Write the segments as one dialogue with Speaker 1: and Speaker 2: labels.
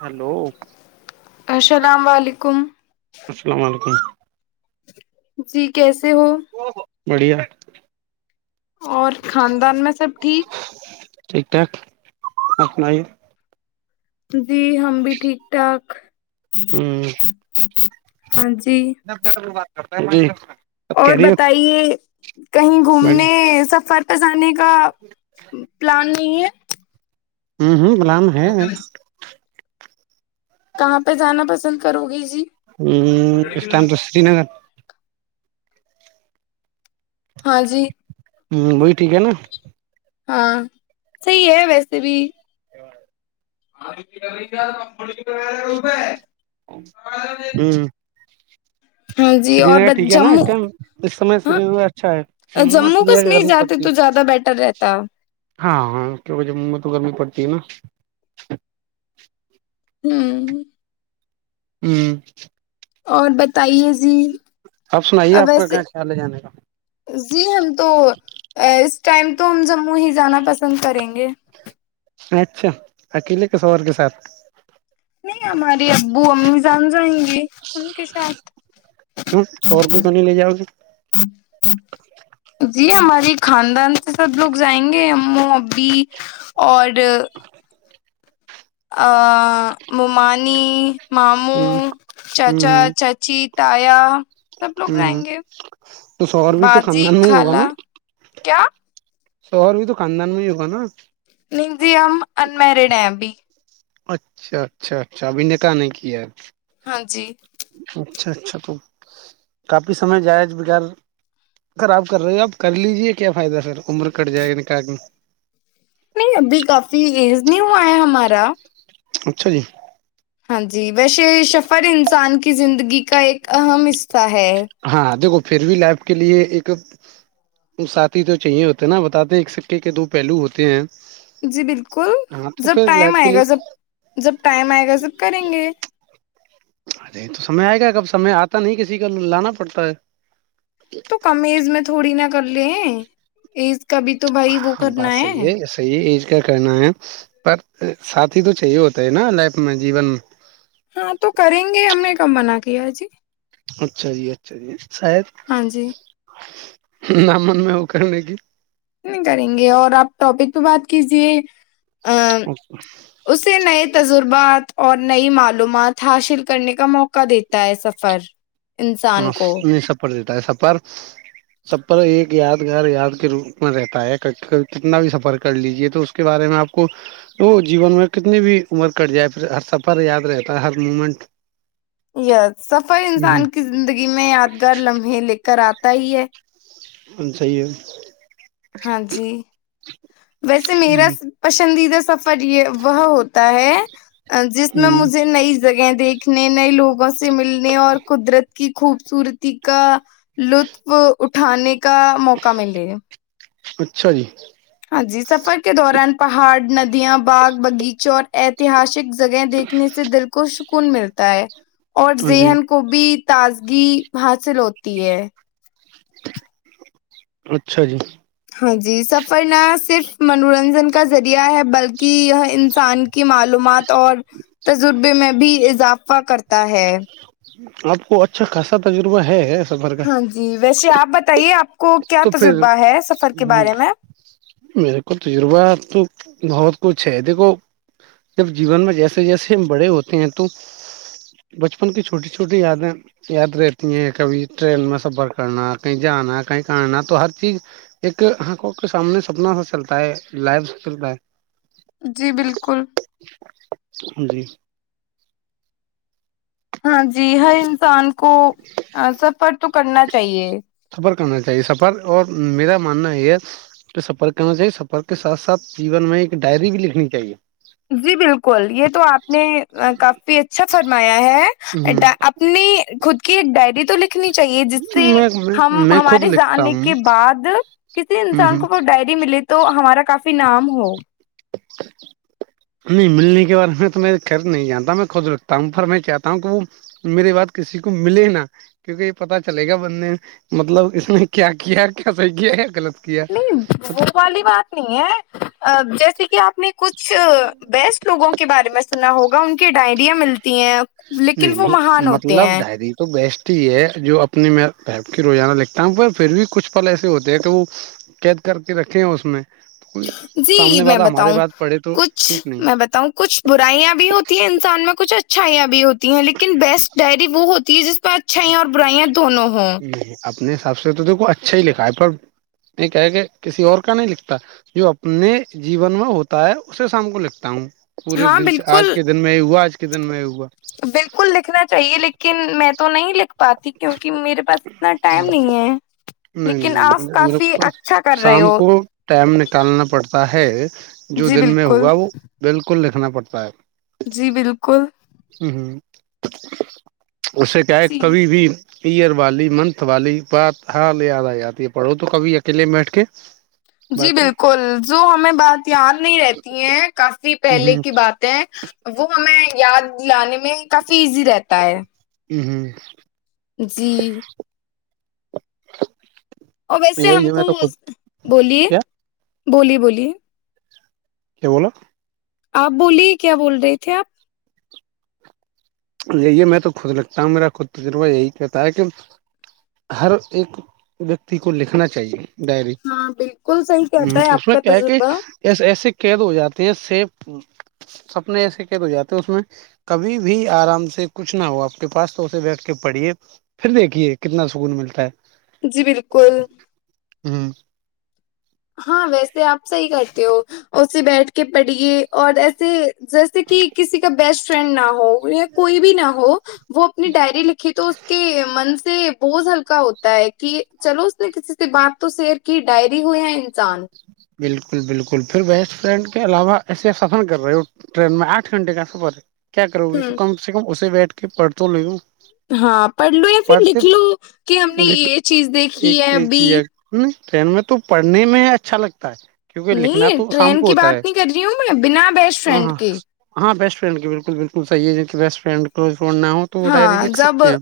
Speaker 1: Hello
Speaker 2: السلام علیکم
Speaker 1: السلام علیکم
Speaker 2: جی کیسے سے [unintelligible]
Speaker 1: بڑھیا [unintelligible]
Speaker 2: اور خاندان میں سب ٹھیک
Speaker 1: ٹھیک ٹھاک [unintelligible] آناائیے
Speaker 2: زی ہم بھی ٹھیک ٹھاک
Speaker 1: ہوں [unintelligible]
Speaker 2: ہاں جی
Speaker 1: بات کر [unintelligible] [unintelligible]
Speaker 2: اور بتائیے کہیں گھومنے سفر پے زانے کا پلان نہیں ہے
Speaker 1: ہوں ہوں [unintelligible] لام ہے
Speaker 2: کہاں پہ جانا پسند کرو گی جی
Speaker 1: ہ اسٹم تو سری نگر
Speaker 2: ہاں جی
Speaker 1: ہوں وہی ٹھیک ہے نا
Speaker 2: ہاں صحی ہے ویسے بھی رہ کمڑ
Speaker 1: ہوں
Speaker 2: ہاں جی
Speaker 1: سری
Speaker 2: اور
Speaker 1: نگر
Speaker 2: بس
Speaker 1: ٹھیک ہے نا اس
Speaker 2: جموں
Speaker 1: ٹائم اس سم
Speaker 2: ہاں
Speaker 1: سری نگر اچھا ہے جموں میں تو
Speaker 2: کشمیر
Speaker 1: گرمی
Speaker 2: جاتے
Speaker 1: پڑتی
Speaker 2: تو
Speaker 1: ہے
Speaker 2: زیادہ بیٹر رہتا
Speaker 1: ہاں ہاں کیکہ جموں میں تو گرمی پڑتی تما
Speaker 2: ہوں
Speaker 1: ہوں
Speaker 2: اور بتائیے جی
Speaker 1: آپ سنائیے آپ کا
Speaker 2: ویسے
Speaker 1: کہاں خیال ہے جانے کا
Speaker 2: جی ہم تو ا ٹائم تو ہم جموں ہی جانا پسند کریں گے
Speaker 1: اچھا اکیلے ک سور کے ساتھ
Speaker 2: نہیں ہماراری ابو امی جان جائیں گی ان کے ساتھ
Speaker 1: کیوں سوور کو کیوں نہیں لے جاؤ گے
Speaker 2: جی ہماری خاندان سے سب لوگ جائیں گے ہمو ابھی اور ب آ ممانی
Speaker 1: ہ
Speaker 2: ماموں
Speaker 1: ہ
Speaker 2: چاچا چاچی [unintelligible]
Speaker 1: ہ ہ
Speaker 2: جائیں گے
Speaker 1: تو شہر بھی تو
Speaker 2: باجی
Speaker 1: خاندان میں ہی ہوگا نا
Speaker 2: خالہ کیا
Speaker 1: شوہر بھی تو کاندان میں ہی ہوگا نا
Speaker 2: ی ہم انمیرڈ ہیں ابھی
Speaker 1: اچھا اچھا اچھا ابھی نے کہ نہیں کیا ہے
Speaker 2: ہاں جی
Speaker 1: اچھا اچھا تو کافی سمے جائج بغیر اگر آپ کر رہے ہو آپ کر لیجیے کیا فائدہ سر عمر کٹ جائے گا نک میں
Speaker 2: نہیں ابھی کافی ایز نہیں ہوا ہے ہمارا
Speaker 1: اچھا جی
Speaker 2: ہاں جی ویسے سفر انسان کے زندگی کا ایک اہم حصہ ہے
Speaker 1: ہاں گ پھر بھی لائف کے لیے ایک ساتھی تو چاہیے ہوتے ہیں نا بتاتے ایک سککے کے دو پہلو ہوتے ہیں
Speaker 2: جی بالکل
Speaker 1: ہاں تو
Speaker 2: جب
Speaker 1: پھر
Speaker 2: ٹائم
Speaker 1: لائف کے
Speaker 2: آئے
Speaker 1: لیے
Speaker 2: گا جب جب ٹائم آئے گا سب کریں گے
Speaker 1: ارے تو سمے آئے گا کب سمے آتا نہیں کسی کا لانا پڑتا ہے
Speaker 2: تو کمز میں تھوڑی نا کل [unintelligible] کبھی تو بھائی وہ کرنا ہے
Speaker 1: کیا کرنا ہے پر ساتھی تو چاہیے ہوتا ہے نا لائف میں جیون میں
Speaker 2: ہاں تو کریں گے ہم نے کم منا کیا جی
Speaker 1: اچھا جی اچھا جی شاید
Speaker 2: ہاں جی
Speaker 1: ن من میں وہ کرنے کی
Speaker 2: تو بات کیجے ا اس سے نئے تجربات اور نئی معلومات حاصل کرنے کا موقع دیتا ہے سفر انسان
Speaker 1: ہاں
Speaker 2: کو
Speaker 1: نہیں سپر دیتا ہے سپر سپر ایک یادگار یاد کے روپ میں رہتا ہے کتنا بھی سفر کر لیجیے تو اس کے بارے میں آپ کو وہ جیون میں کتنی بھی عمر کٹ جائے پھر ہر سفر یاد رہتا ہے ہر مومنٹ
Speaker 2: ی سفر انسان
Speaker 1: ہ
Speaker 2: کی زندگی میں یادگار لمحے لے کر آتا ہی ہے
Speaker 1: ہم چاہیے
Speaker 2: ہاں جی ویسے میرا
Speaker 1: ہ
Speaker 2: پسندیدہ سفر یہ وہ ہوتا ہے جس میں
Speaker 1: ہ
Speaker 2: مجھے نئی جگہیں دیکھی سیککھنے نئے لوگوں سے ملنے اور قدرت کی خوبصورتی کا لطف ا [unintelligible] تھانے کے [unintelligible] موکا ملے
Speaker 1: اچھا جی
Speaker 2: ہاں جی سفر کے دوران پہاڑ ندیاں باغ باغیچوں اور اتہاسک [inaudible] جگہ دیکھنے سے دل کو سکون ملتا ہے اور
Speaker 1: ہاں جی
Speaker 2: زہن کو بھی تازگی حاصل ہوتی ہے
Speaker 1: اچھا جی [unintelligible]
Speaker 2: ہاں جی سب پر نہ صرف منورنجن [unintelligible] کا ذریعہ ہے بلکہ یہ انسان کے کی معلومات اور تجربے میں بھی اضافہ کرتا ہے
Speaker 1: آپ کو اچھا خاصا تجربہ ہے سفر کا
Speaker 2: ہاں جی ویسے آپ بتائیے آپ کو کیا
Speaker 1: تو پھر
Speaker 2: تجربہ ہے سفر کے بارے میں
Speaker 1: میرے کو تجربہ تو بہت کچھ ہے دیکھو جب جیون میں جیسے جیسے ہم بڑے ہوتے ہیں تو بچپن کی چھوٹی چھوٹی یادیں یاد رہتی ہیں کبھی ٹرین میں سفر کرنا کہیں جانا کہیں کرنا تو ہر چیز ایک ہقوں کے سامنے سپنا سے چلتا ہے لائف سے چلتا ہے
Speaker 2: جی بالکل
Speaker 1: ہ جی
Speaker 2: ہاں جی ہر انسان کو سفر تو کرنا چاہیے
Speaker 1: سفر کرنا چاہیے سفر اور میرا ماننا یہ ہے کہ سفر کرنا چاہیے سفر کے ساتھ ساتھ جیون میں ایک ڈائری بھی لکھنی چاہیے
Speaker 2: جی بالکل یہ تو آپ نے کافی اچھا فرمایا ہے
Speaker 1: ہ
Speaker 2: اپنی خود کہ ڈائری تو ل نی چاہیے جس سے
Speaker 1: میں
Speaker 2: ہم
Speaker 1: میں خود
Speaker 2: ہمارے
Speaker 1: لکھتا
Speaker 2: جانے
Speaker 1: ہوں
Speaker 2: کے بعد کسی
Speaker 1: ہ ہ
Speaker 2: انسان کو وہ ڈائری ملے تو ہمارا کافی انعام ہو
Speaker 1: اچ [inaudible] [unintelligible] نہیں ملنے کے بارد میں تو میرے خھر نہیں جانتا میں خود رکھتا ہوں پر میں چاہتا ہوں کہ وہ میرے بات کسی کو ملے نہا کیوںکہ یہ پتا چلے گا بندے مطلب اس نے کیا کیا کیا صحیح کیا یا غلط کیا
Speaker 2: نہیں وہ والی بات نہیں ہے جیسے کہ آپ نے [unintelligible] کچھ بیسٹ لوگوں کے بارے میں سنا ہوگا ان کی ڈائریاں ملتی ہیں لیکن
Speaker 1: نہیں
Speaker 2: وہ
Speaker 1: نہیں
Speaker 2: مہان ہوتے
Speaker 1: مطلب
Speaker 2: ہیں
Speaker 1: ڈائری تو بیسٹ یہ جو اپنی ویب کی روزانہ لکھتا ہوں پھر بھی کچھ پل ایسے ہوتے ہیں کہ وہ قید کر کے رکھیں اس میں کوئی
Speaker 2: جی
Speaker 1: سامنے
Speaker 2: میں
Speaker 1: والا ہمارے
Speaker 2: بتاؤں
Speaker 1: بات پڑھے تو
Speaker 2: کچھ
Speaker 1: ٹھیک نہیں
Speaker 2: میں بتاؤں کچھ برائیاں بھی ہوتی ہیں انسان میں کچھ اچھا [unintelligible] ہیں لیکن بیسٹ ڈائری وہ ہوتی [unintelligible] اچھائی اور برائی ہیں دونوں ہوں
Speaker 1: نہیں اپنے حساب سے تو دیکھو اچھا ہی لکھا ہے پر یہ کہ کہ کسی اور کا نہیں لکھتا جو اپنے جیون میں ہوتا ہے اسے سام کو لکھتا ہوں پورے
Speaker 2: ہاں
Speaker 1: دن آج
Speaker 2: بالکل
Speaker 1: کے دن میں ہوا آج ک دن میں ہوا
Speaker 2: بالکل لکھنا چاہیے لیکن میں تو نہیں لکھ۔ پاتی کیونکہ میرے پاس اتنا ٹائم نہیں ہے
Speaker 1: نہیں
Speaker 2: لیکن آپ
Speaker 1: نہیں م
Speaker 2: کافی
Speaker 1: کو
Speaker 2: اچھا کر رہے
Speaker 1: شام
Speaker 2: ہو
Speaker 1: کو ٹائم نکالنا پڑتا [unintelligible] جو
Speaker 2: جی
Speaker 1: دن میں
Speaker 2: بالکل
Speaker 1: ہوا وہ بالکل نہیں نا پڑتا ہے
Speaker 2: جی بالکل
Speaker 1: اس سے کیا ہے
Speaker 2: جی
Speaker 1: کبھی بھی یئر والی منتھ والی بات ہاں لے د آ تی ہے پڑھو تو کبھی اکیلے میں بیٹھ کے
Speaker 2: جی
Speaker 1: باقی
Speaker 2: بالکل جو ہمیں بات یاد نہیں رہتی ہے کافی پہلے
Speaker 1: ہ
Speaker 2: کی باتیں وہ ہمیں یاد لانے میں کافی ایزی رہتا ہے
Speaker 1: ہم ہم
Speaker 2: جی
Speaker 1: [inaudible]
Speaker 2: اور ویسے
Speaker 1: یہی
Speaker 2: ہم
Speaker 1: ہے میں
Speaker 2: کو
Speaker 1: تو خود
Speaker 2: بولیے
Speaker 1: کیا
Speaker 2: بولیے بولیے
Speaker 1: کیا بولا
Speaker 2: آپ بولیے کیا بول رہے تھے آپ
Speaker 1: یہی میں تو خود لکھتا ہوں میرا خود تجربہ یہی کہتا ہے کہ ہر ایک ویکتی کو لکھنا چاہیے ڈائری
Speaker 2: ہاں بالکل صحیح کہتا ہے
Speaker 1: اس
Speaker 2: آپ
Speaker 1: میں
Speaker 2: کا
Speaker 1: کیا ہے کہ
Speaker 2: تجربہ
Speaker 1: ایسے قید ہو جاتے ہیں س ہ سپنے ایسے قید ہو جاتے ہے اس میں کبھی بھی آرام سے کچھ نہ ہو آپ کے پاس تو اسے بیٹھ کے پڑھیے پھر دیکھیے کتنا سکون ملتا ہے
Speaker 2: جی بالکل
Speaker 1: ہوں
Speaker 2: ہاں ویسے آپ صحیح کرتے ہو اسے بیٹھ کے پڑھیے اور ایسے جیسے کہ کسی کا بیسٹ فرینڈ نہ ہو ہو یا کوئی بھی نہ ہو وہ اپنی ڈائری لکھی تو اس کے من سے بوجھ ہلکا ہوتا ہے کہ چلو اس نے کسی سے بات تو شیئر کی ڈائری ہو یا چان
Speaker 1: بالکل بالکل پھر بیسٹ فرینڈ کے علاوہ ایسے سفر کر رہے ہو ٹرین میں آٹھ گھنٹے کا سفر ہے کیا کرو گے تو
Speaker 2: ہوں
Speaker 1: کم سے کم اسے بیٹھے کے پڈھتو لےو
Speaker 2: ہاں پڑھ لو یا پھر لکھ لو کہ ہم نے یہ چیز دیکھی
Speaker 1: ایک
Speaker 2: ہے
Speaker 1: یہ
Speaker 2: ابھی
Speaker 1: چیز ہے ٹرین میں تو پڑھنے میں اچھا لگتا لگتا ہے کیونکہ لکھنا
Speaker 2: نہیں
Speaker 1: تو شام
Speaker 2: ٹرین
Speaker 1: کو
Speaker 2: کی
Speaker 1: ہوتا ہے
Speaker 2: بات نہیں کر رہی ہوں میں بنا بیسٹ
Speaker 1: ہاں
Speaker 2: فرینڈ
Speaker 1: ہاں
Speaker 2: کے
Speaker 1: ہاں بیسٹ فرینڈ کے بالکل بالکل صحیح ہے جن کی بیسٹ فریڈ کلوز فرینڈ نہ ہو تو وہ
Speaker 2: ہاں
Speaker 1: ڈائری لکھ
Speaker 2: جب
Speaker 1: سکتے ہیں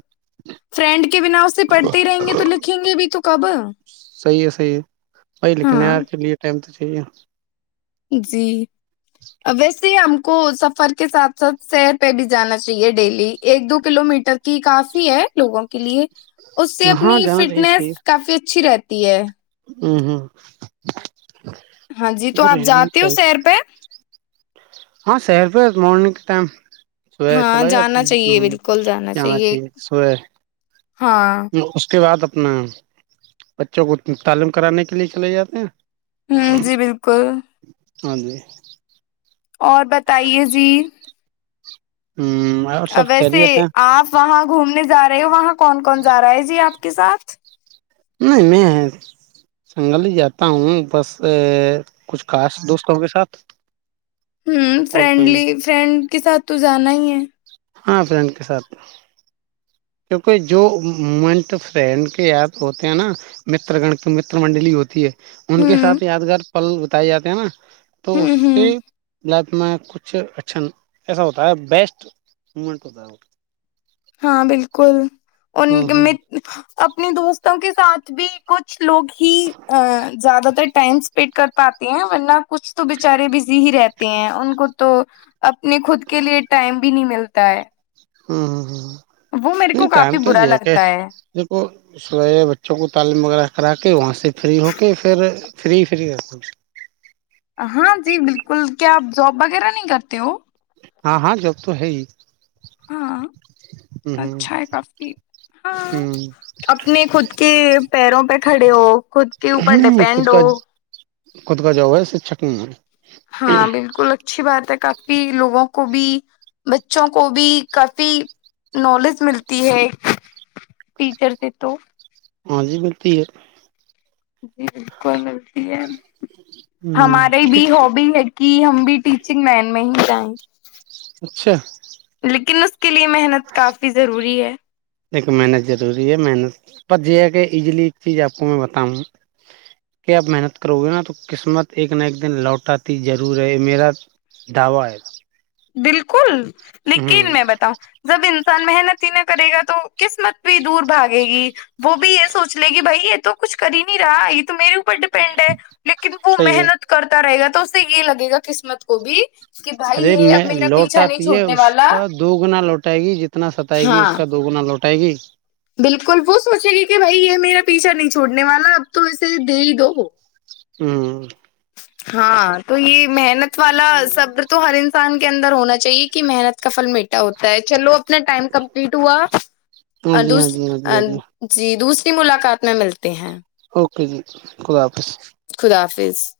Speaker 2: فرینڈ کے بنا اسے پڑھتے رہیں گے تو لکھیں گے بھی تو کب
Speaker 1: صحیح ہے صحیح ہے ب
Speaker 2: ہاں
Speaker 1: لیکنیار کے لیے ٹم تو [unintelligible] ٹھیک ہے
Speaker 2: جی ویسے ہم کو سفر کے ساتھ ساتھ سیر پہ بھی جانا چاہیے ڈیلی ایک دو کلو میٹر کی کافی ہے لوگوں کے لیے اس سے
Speaker 1: ہاں
Speaker 2: اپنی
Speaker 1: جانا چاہیے
Speaker 2: فٹنیس کافی اچھی رہتی تی ہے
Speaker 1: ہمم ہمم
Speaker 2: ہاں جی تو آپ جاتے ہو سیر پہ
Speaker 1: ہاں سر پ مورنگ کے ٹائم صبح چل
Speaker 2: ہاں
Speaker 1: آپ ہ
Speaker 2: جانا چاہیے بالکل
Speaker 1: جانا چاہیے سبح
Speaker 2: ہاں
Speaker 1: اس کے بعد اپنا بچوں کو تعلیم کرانے کے لیے چلے جاتے ہیں
Speaker 2: ہوں جی بالکل
Speaker 1: ہاں جی [unintelligible]
Speaker 2: اور بتائیے جی
Speaker 1: اور سب
Speaker 2: ویسے
Speaker 1: خیریت ہیں
Speaker 2: آپ وہاں گھومنے ج رہے ہو وہاں کون کون جا رہا ہے جی آپ کے ساتھ [unintelligible]
Speaker 1: نہیں میں سنگل ہی جاتا ہوں بس کچھ خاص دوستوں کے ساتھ
Speaker 2: ہوں
Speaker 1: اور کہیں
Speaker 2: فرینڈلی فرینڈ کے ساتھ تو جانا ہی ہے
Speaker 1: ہاں فرینڈ کے ساتھ کیونکہ جو مومنٹ فرینڈ کے یاپ ہوتے ہیں نا م گ مر منڈلی ہوتی ہے ان کے
Speaker 2: ہوں
Speaker 1: ساتھ یادگار پل بتائے جاتے ہیں نا تو اس
Speaker 2: ہوں
Speaker 1: سے
Speaker 2: ہوں
Speaker 1: لائف میں کچھ اچھا ایسا ہوتا ہے بیسٹ ہومنٹ ہوتا
Speaker 2: ہاں بالکل ان
Speaker 1: ہاں
Speaker 2: کے
Speaker 1: ہاں
Speaker 2: مت اپنے دوستوں کے ساتھ بھی کچھ لوگ ہی ا زیادہ تر ٹائم اسپینڈ کر پاتے ہیں ورنہ کچھ تو بچارے بزی ہی رہتے ہیں ان کو تو اپنے خود کے لیے ٹائم بھی نہیں ملتا ہے
Speaker 1: ہوں ہ ہوں ہ
Speaker 2: وہ
Speaker 1: [unintelligible]
Speaker 2: میرے کو
Speaker 1: نہیں ٹم
Speaker 2: کافی
Speaker 1: تو
Speaker 2: برا
Speaker 1: ج کہ
Speaker 2: لگتا ہے
Speaker 1: دو س بچوں کو تعلیم وغیرہا وہاں سے فری ہو کے پھر فری فری
Speaker 2: ہاں جی بالکل کیا آپ جاب وغیرہ نہیں کرتے ہو
Speaker 1: ہاں ہاں جب تو ہے
Speaker 2: ہاں
Speaker 1: ہ
Speaker 2: اچھا ہے کافی ہاں
Speaker 1: ہ
Speaker 2: اپنے خود کے پیروں پہ کھڑے ہو خود کے اوپر
Speaker 1: نہیں خود
Speaker 2: ڈیپینڈ
Speaker 1: کا
Speaker 2: ہو
Speaker 1: خود کا جاؤا ہے س چک نہیں ہے
Speaker 2: ہاں بالکل اچھی بات ہے کافی پی لوگوں کو بھی بچوں کو بھی کافی نالج ملتی ہے ٹیچر سے تو
Speaker 1: ہاں جی بتی ہے
Speaker 2: جی بالکل ملتی ہے ہمارے
Speaker 1: ہ
Speaker 2: بھی ہبی ہے کہ ہم بھی ٹیچنگ مین میں ہی جائیں گے [inaudible]
Speaker 1: اچھا
Speaker 2: کے لیے محنت کافی ضروری ہے
Speaker 1: ل محنت ضروری ہے محنت پر یہ ہے کہ ایزلی ایک چیز آپ کو میں بتاؤں کہ آپ محنت کرو گے نا تو قسمت ایک نہ ایک دن لوٹاتی ضرور ہے میرا دعوی ہے گا
Speaker 2: بالکل لیکن میں بتاؤں جب ان ان محنت ہی نہ کرے گا تو قسمت بھی دور بھاگے گی وہ بھی یہ سوچ لے گی بھائی یہ تو کچھ کر ہی نہیں رہا یہ تو میرے پر ڈیپینڈ ہے لیکن وہ
Speaker 1: صحیح ہے
Speaker 2: محنت کرتا رہے گا تو تو سے یہ لگے گا قسمت کو بھی کہ بھائی
Speaker 1: ارے
Speaker 2: یہ
Speaker 1: میں
Speaker 2: میرا پیچھا نہیں
Speaker 1: لوٹاتی ہے
Speaker 2: چھوڑنے
Speaker 1: اس
Speaker 2: والا
Speaker 1: کا دو گنا لوٹائے گی جتنا ستائے گی
Speaker 2: ہاں
Speaker 1: اس کا دو گنا لوٹ سٹائ گ
Speaker 2: بالکل وہ سوچے گی کہ بھائی یہ میرا پیچھا نہیں چھوڑنے والا اب تو اسے دے ہی دو
Speaker 1: ہوں
Speaker 2: ہاں تو یہ محنت والا سبر تو ہر انسان کے اندر ہونا چاہیے کہ محنت کا فل میٹا ہوتا ہے چلو اب اپنا ٹائم کمپلیٹ ہوا
Speaker 1: ہاں
Speaker 2: اور
Speaker 1: جی ہاں جی ہاں جی
Speaker 2: دوسری
Speaker 1: ہاں جی
Speaker 2: جی دوسری ملاقات میں ملتی ہیں
Speaker 1: اوکے جی خدا حافظ
Speaker 2: جفظ